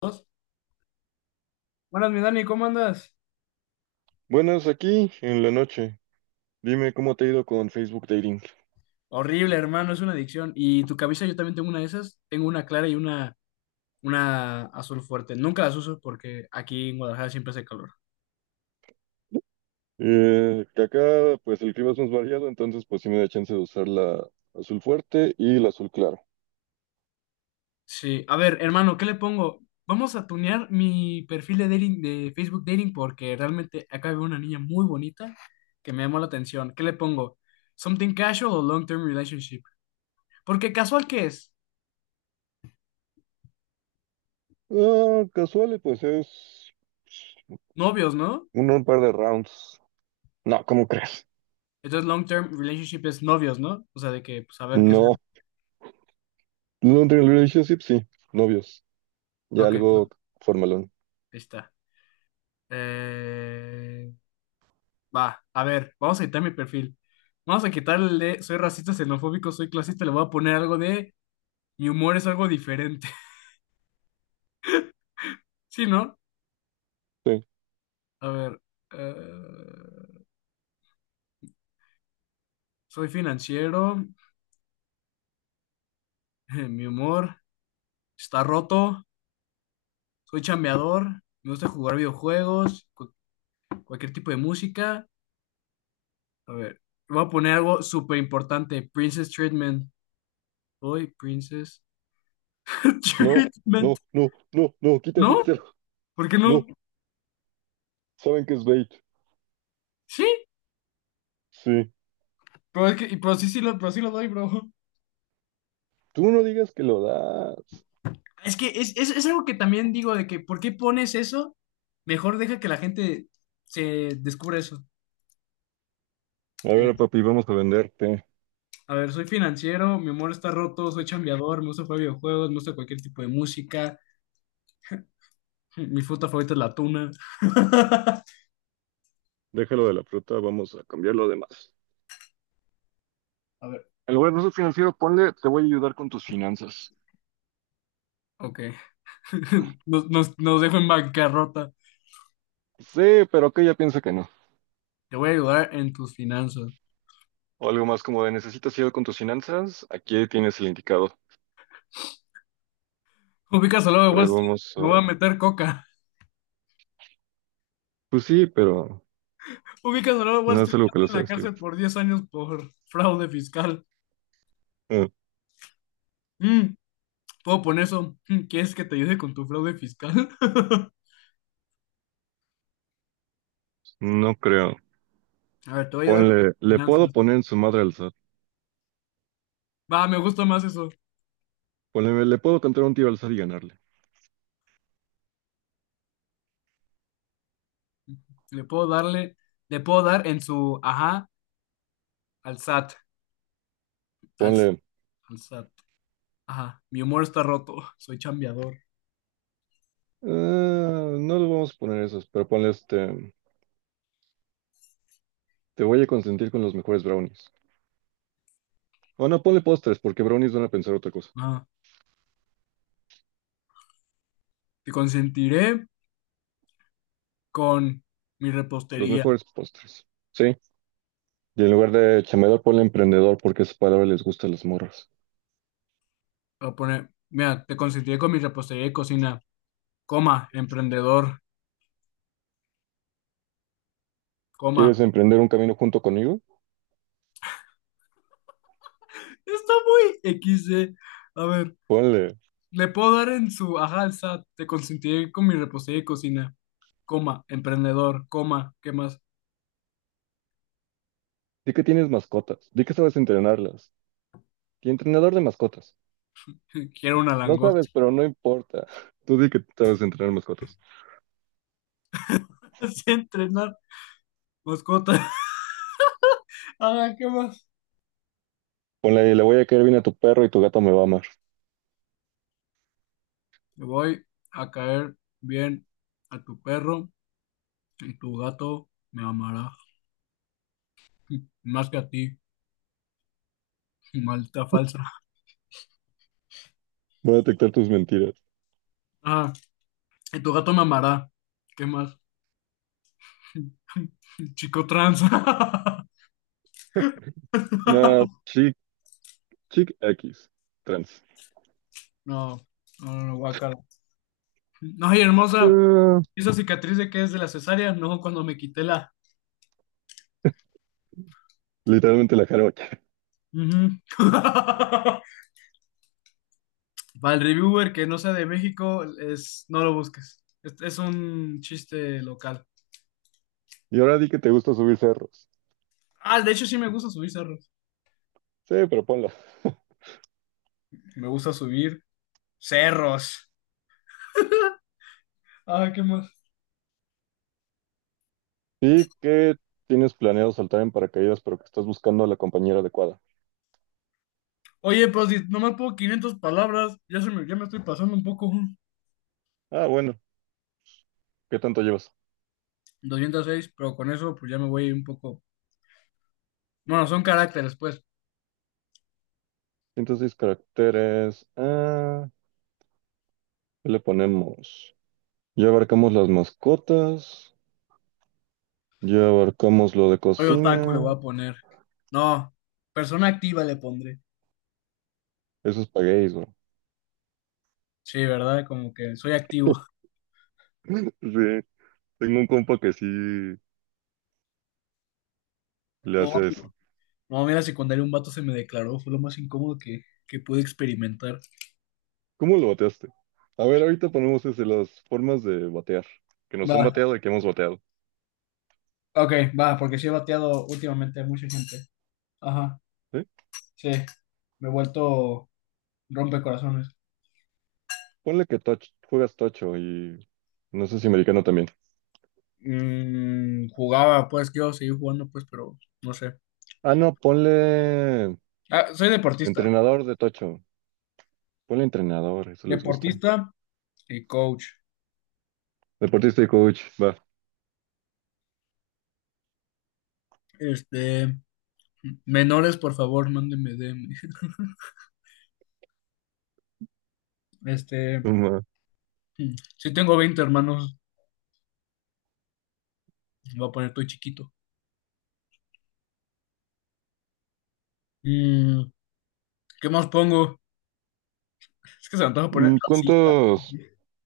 Dos. Buenas, mi Dani, ¿cómo andas? Buenas, aquí en la noche. Dime cómo te ha ido con Facebook Dating. Horrible, hermano, es una adicción. Y tu camisa, yo también tengo una de esas. Tengo una clara y una azul fuerte. Nunca las uso porque aquí en Guadalajara siempre hace calor. Que acá, pues el clima es más variado, entonces pues sí me da chance de usar la azul fuerte y la azul claro. Sí, a ver, hermano, ¿qué le pongo? Vamos a tunear mi perfil de dating, de Facebook Dating, porque realmente acá veo una niña muy bonita que me llamó la atención. ¿Qué le pongo? ¿Something casual o long-term relationship? Porque casual, ¿qué es? Ah, casual, y, pues es Novios, ¿no? un par de rounds. No, ¿cómo crees? Entonces long-term relationship es novios, ¿no? O sea, de que, pues, a ver qué es. No, long term relationship, sí, novios. Ya Ok, ahí algo formalón. está. Eh, Va, a ver, vamos a quitar mi perfil. Vamos a quitarle, soy racista, xenofóbico, soy clasista, le voy a poner algo de, mi humor es algo diferente. ¿Sí, no? Sí. A ver, eh, soy financiero, mi humor está roto, soy chambeador, me gusta jugar videojuegos, cualquier tipo de música. A ver, voy a poner algo súper importante, Princess Treatment. Soy Princess No, Treatment. no, no, no, no, quita ¿No? eso, quítalo. ¿Por qué No, no? saben que es bait. Sí. Sí. Pero es que, pero sí, sí lo, pero sí lo doy, bro. Tú no digas que lo das. Es que es algo que también digo de que, ¿por qué pones eso? Mejor deja que la gente se descubra eso. A Eh, ver, papi, vamos a venderte. a ver, soy financiero, mi humor está roto, soy chambeador, me gusta jugar videojuegos, me gusta cualquier tipo de música. Mi fruta favorita es la tuna. Déjalo de la fruta, vamos a cambiar lo demás. A ver, En lugar de ser financiero, ponle, te voy a ayudar con tus finanzas. ok. Nos dejo en bancarrota. Sí, pero que ella piensa que no. Te voy a ayudar en tus finanzas. O algo más como de, ¿necesitas ayuda con tus finanzas? Aquí tienes el indicado. Ubicas al lado A de Wall ver, Street, vamos me voy a a... meter coca. Pues sí, pero Ubicas al lado de Wall no es Street, algo que le en sé la decir. cárcel por 10 años por fraude fiscal. Eh, Mm, Puedo poner eso. Mm, ¿quieres que te ayude con tu fraude fiscal? no creo. A ver, te voy a ayudar con Ponle, tus le puedo finanzas. poner en su madre al SAT. Va, me gusta más eso. Ponle, le puedo cantar un tío al SAT y ganarle. Le puedo darle, le puedo dar en su ajá al SAT. Al, Ponle, al SAT. Ajá. Mi humor está roto. Soy chambeador. "Ah, no le vamos a poner esos, pero ponle este, te voy a consentir con los mejores brownies. O no, ponle postres, porque brownies van a pensar otra cosa. Ajá. Te consentiré con mi Los repostería. mejores postres. Sí. Y en lugar de chambeador, ponle emprendedor porque esa palabra les gusta a las morras. Voy a poner, mira, te consentiré con mi repostería de cocina. Coma, emprendedor. Coma. ¿Quieres emprender un camino junto conmigo? Está muy XD. A ver. Ponle. Le puedo dar en su ajá al SAT, te consentiré con mi repostería de cocina, coma, emprendedor, coma, ¿qué más? Di que tienes mascotas. Di que sabes entrenarlas. Y entrenador de mascotas. Quiero una No sabes, langosta. pero no importa. Tú di que sabes entrenar mascotas. Sé entrenar, mascota. Ajá, ¿qué más? Ponle, le voy a caer bien a tu perro y tu gato me va a amar. Le voy a caer bien a tu perro y tu gato me amará, más que a ti, maldita falsa. Voy a detectar tus mentiras. Ah, y tu gato me amará, ¿qué más? Chico trans. No, chic, chic X. Trans. No, no, no, no, guácala. No, y hermosa, Ah, ¿esa cicatriz de qué es? ¿De la cesárea? No, cuando me quité la... literalmente la jarocha. Ujú. Para el reviewer que no sea de México, no lo busques. Es un chiste local. Y ahora di que te gusta subir cerros. Ah, de hecho sí me gusta subir cerros. Sí, pero ponlo. Me gusta subir cerros. Ah, ¿qué más? Y que tienes planeado saltar en paracaídas, pero que estás buscando a la compañera adecuada. Oye, pues si nomás puedo 500 palabras. Ya, ya me estoy pasando un poco. Ah, bueno, ¿qué tanto llevas? 206, pero con eso pues ya me voy un poco. Bueno, son caracteres, pues. 106 caracteres. Ah, ¿qué le ponemos? Ya abarcamos las mascotas. Ya abarcamos lo de Hoy otaku le voy cocina. a poner. No, persona activa le pondré. Eso es paguéis, bro. Sí, ¿verdad? Como que soy activo. Sí, tengo un compa que sí le No, hace eso. no, mira, secundaria un vato se me declaró, fue lo más incómodo que pude experimentar. ¿Cómo lo bateaste? A ver, ahorita ponemos ese, las formas de batear, que nos han Va, bateado y que hemos bateado. ok, va, porque sí he bateado últimamente a mucha gente. Ajá, ¿Sí? sí, me he vuelto rompecorazones. Ponle que touch, juegas tocho y no sé si americano también. Mm, jugaba, pues, quiero seguir jugando, pues, pero no sé. Ah, no, ponle Ah, soy deportista, entrenador de tocho. Ponle entrenador, eso les gusta. deportista y coach. Deportista y coach, va. Este, menores, por favor, mándenme DM. Este, Va. si tengo 20 hermanos, me voy a poner todo chiquito. Mm, ¿qué más pongo? Es que se me antoja poner Mm, racista. ¿cuántos,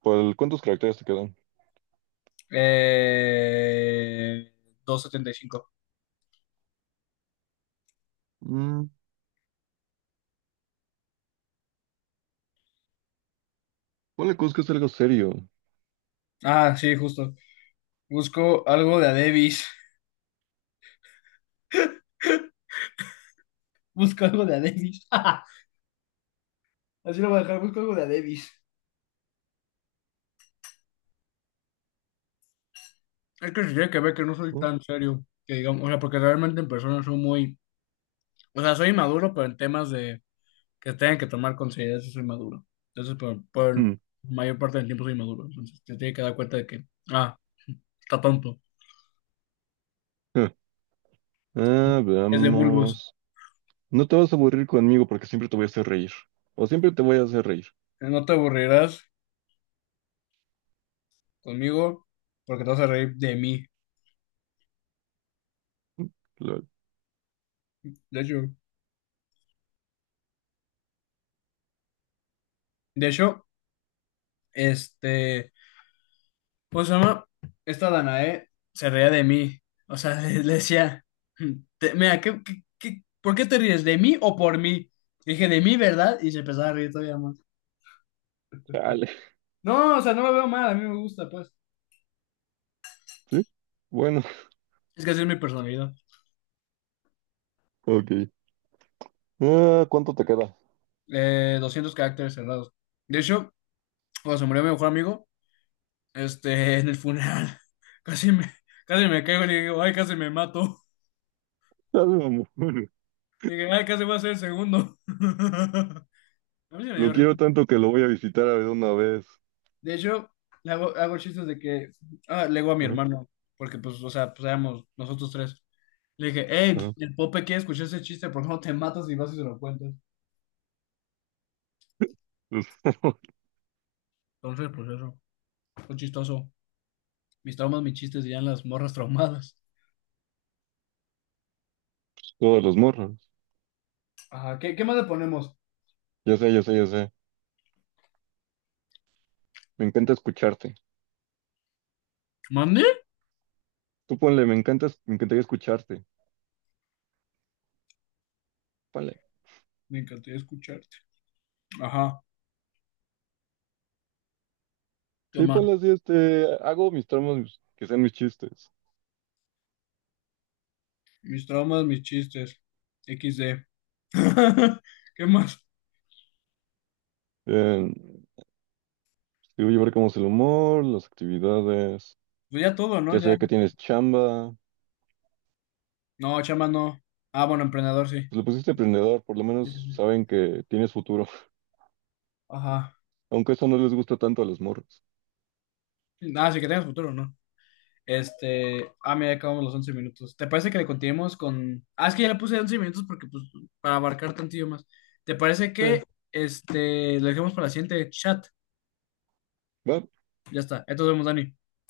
cuántos caracteres te quedan? Eh, 275. Mm, ponle cosas que es algo serio, Ah, sí, justo. Busco algo de a Davis. Busco algo de a Davis. Así lo voy a dejar, busco algo de a Davis. Es que se tiene que ver que no soy ¿no? tan serio, que digamos, o sea, porque realmente en persona soy muy, o sea, soy inmaduro, pero en temas de que tengan que tomar consideración sí soy maduro. Entonces, por Mm, mayor parte del tiempo soy maduro. Entonces, te tiene que dar cuenta de que, ah, está tonto, ah, ah, es de bulbos. veamos. No te vas a aburrir conmigo porque siempre te voy a hacer reír. O siempre te voy a hacer reír. No te aburrirás conmigo porque te vas a reír de mí. Lol. De hecho, de hecho, este, pues, ¿se llama? Esta Danae se reía de mí. O sea, le decía, "Te- mira, por qué te ríes? ¿De mí o por mí?". Dije, de mí, ¿verdad? Y se empezaba a reír todavía más. Chale. No, o sea, no me veo mal, a mí me gusta, pues. ¿Sí? Bueno, Es que así es mi personalidad. ok. Ah, ¿cuánto te queda? 200 caracteres cerrados. De hecho, cuando se murió mi mejor amigo, este, en el funeral, casi me, casi me caigo y le digo, ay, casi me mato. Ah, no, amor. Dije, ay, casi voy a ser el segundo. A mí sí me Lo dio quiero risa. tanto que lo voy a visitar a ver una vez. De hecho, hago chistes de que ah, le digo a mi Ajá, hermano, porque pues, o sea, pues éramos nosotros tres. Le dije, hey, ajá. el Pope quiere escuchar ese chiste, por favor, te matas y vas y se lo cuentas. Entonces, pues eso, fue chistoso. Mis traumas, mis chistes, dirían las morras traumadas. Todos los morros. Ajá, ¿qué más le ponemos? Yo sé, yo sé, yo sé. Me encanta escucharte. ¿Mande? Tú ponle, me encantas, me encantaría escucharte. Ponle. Me encantaría escucharte. Ajá, ¿qué Sí, más? ponle así, este, hago mis tramos que sean mis chistes. Mis traumas, mis chistes. XD. ¿Qué más? Eh, Digo, llevar cómo es el humor, las actividades. Pues ya todo, ¿no? Ya se Ya. ve que tienes chamba. No, chama no. Ah, bueno, emprendedor, sí. Pues le pusiste emprendedor, por lo Sí, sí, menos sí. saben que tienes futuro. Ajá. Aunque eso no les gusta tanto a los morros. Nada, sí que tengas futuro, ¿no? Este. Ah, mira, ya acabamos los 11 minutos. ¿Te parece que le continuemos con? Ah, es que ya le puse 11 minutos porque, pues, para abarcar tantillo más. ¿Te parece que, Sí, este, lo dejemos para la siguiente chat? va, Ya está. Entonces vemos, Dani.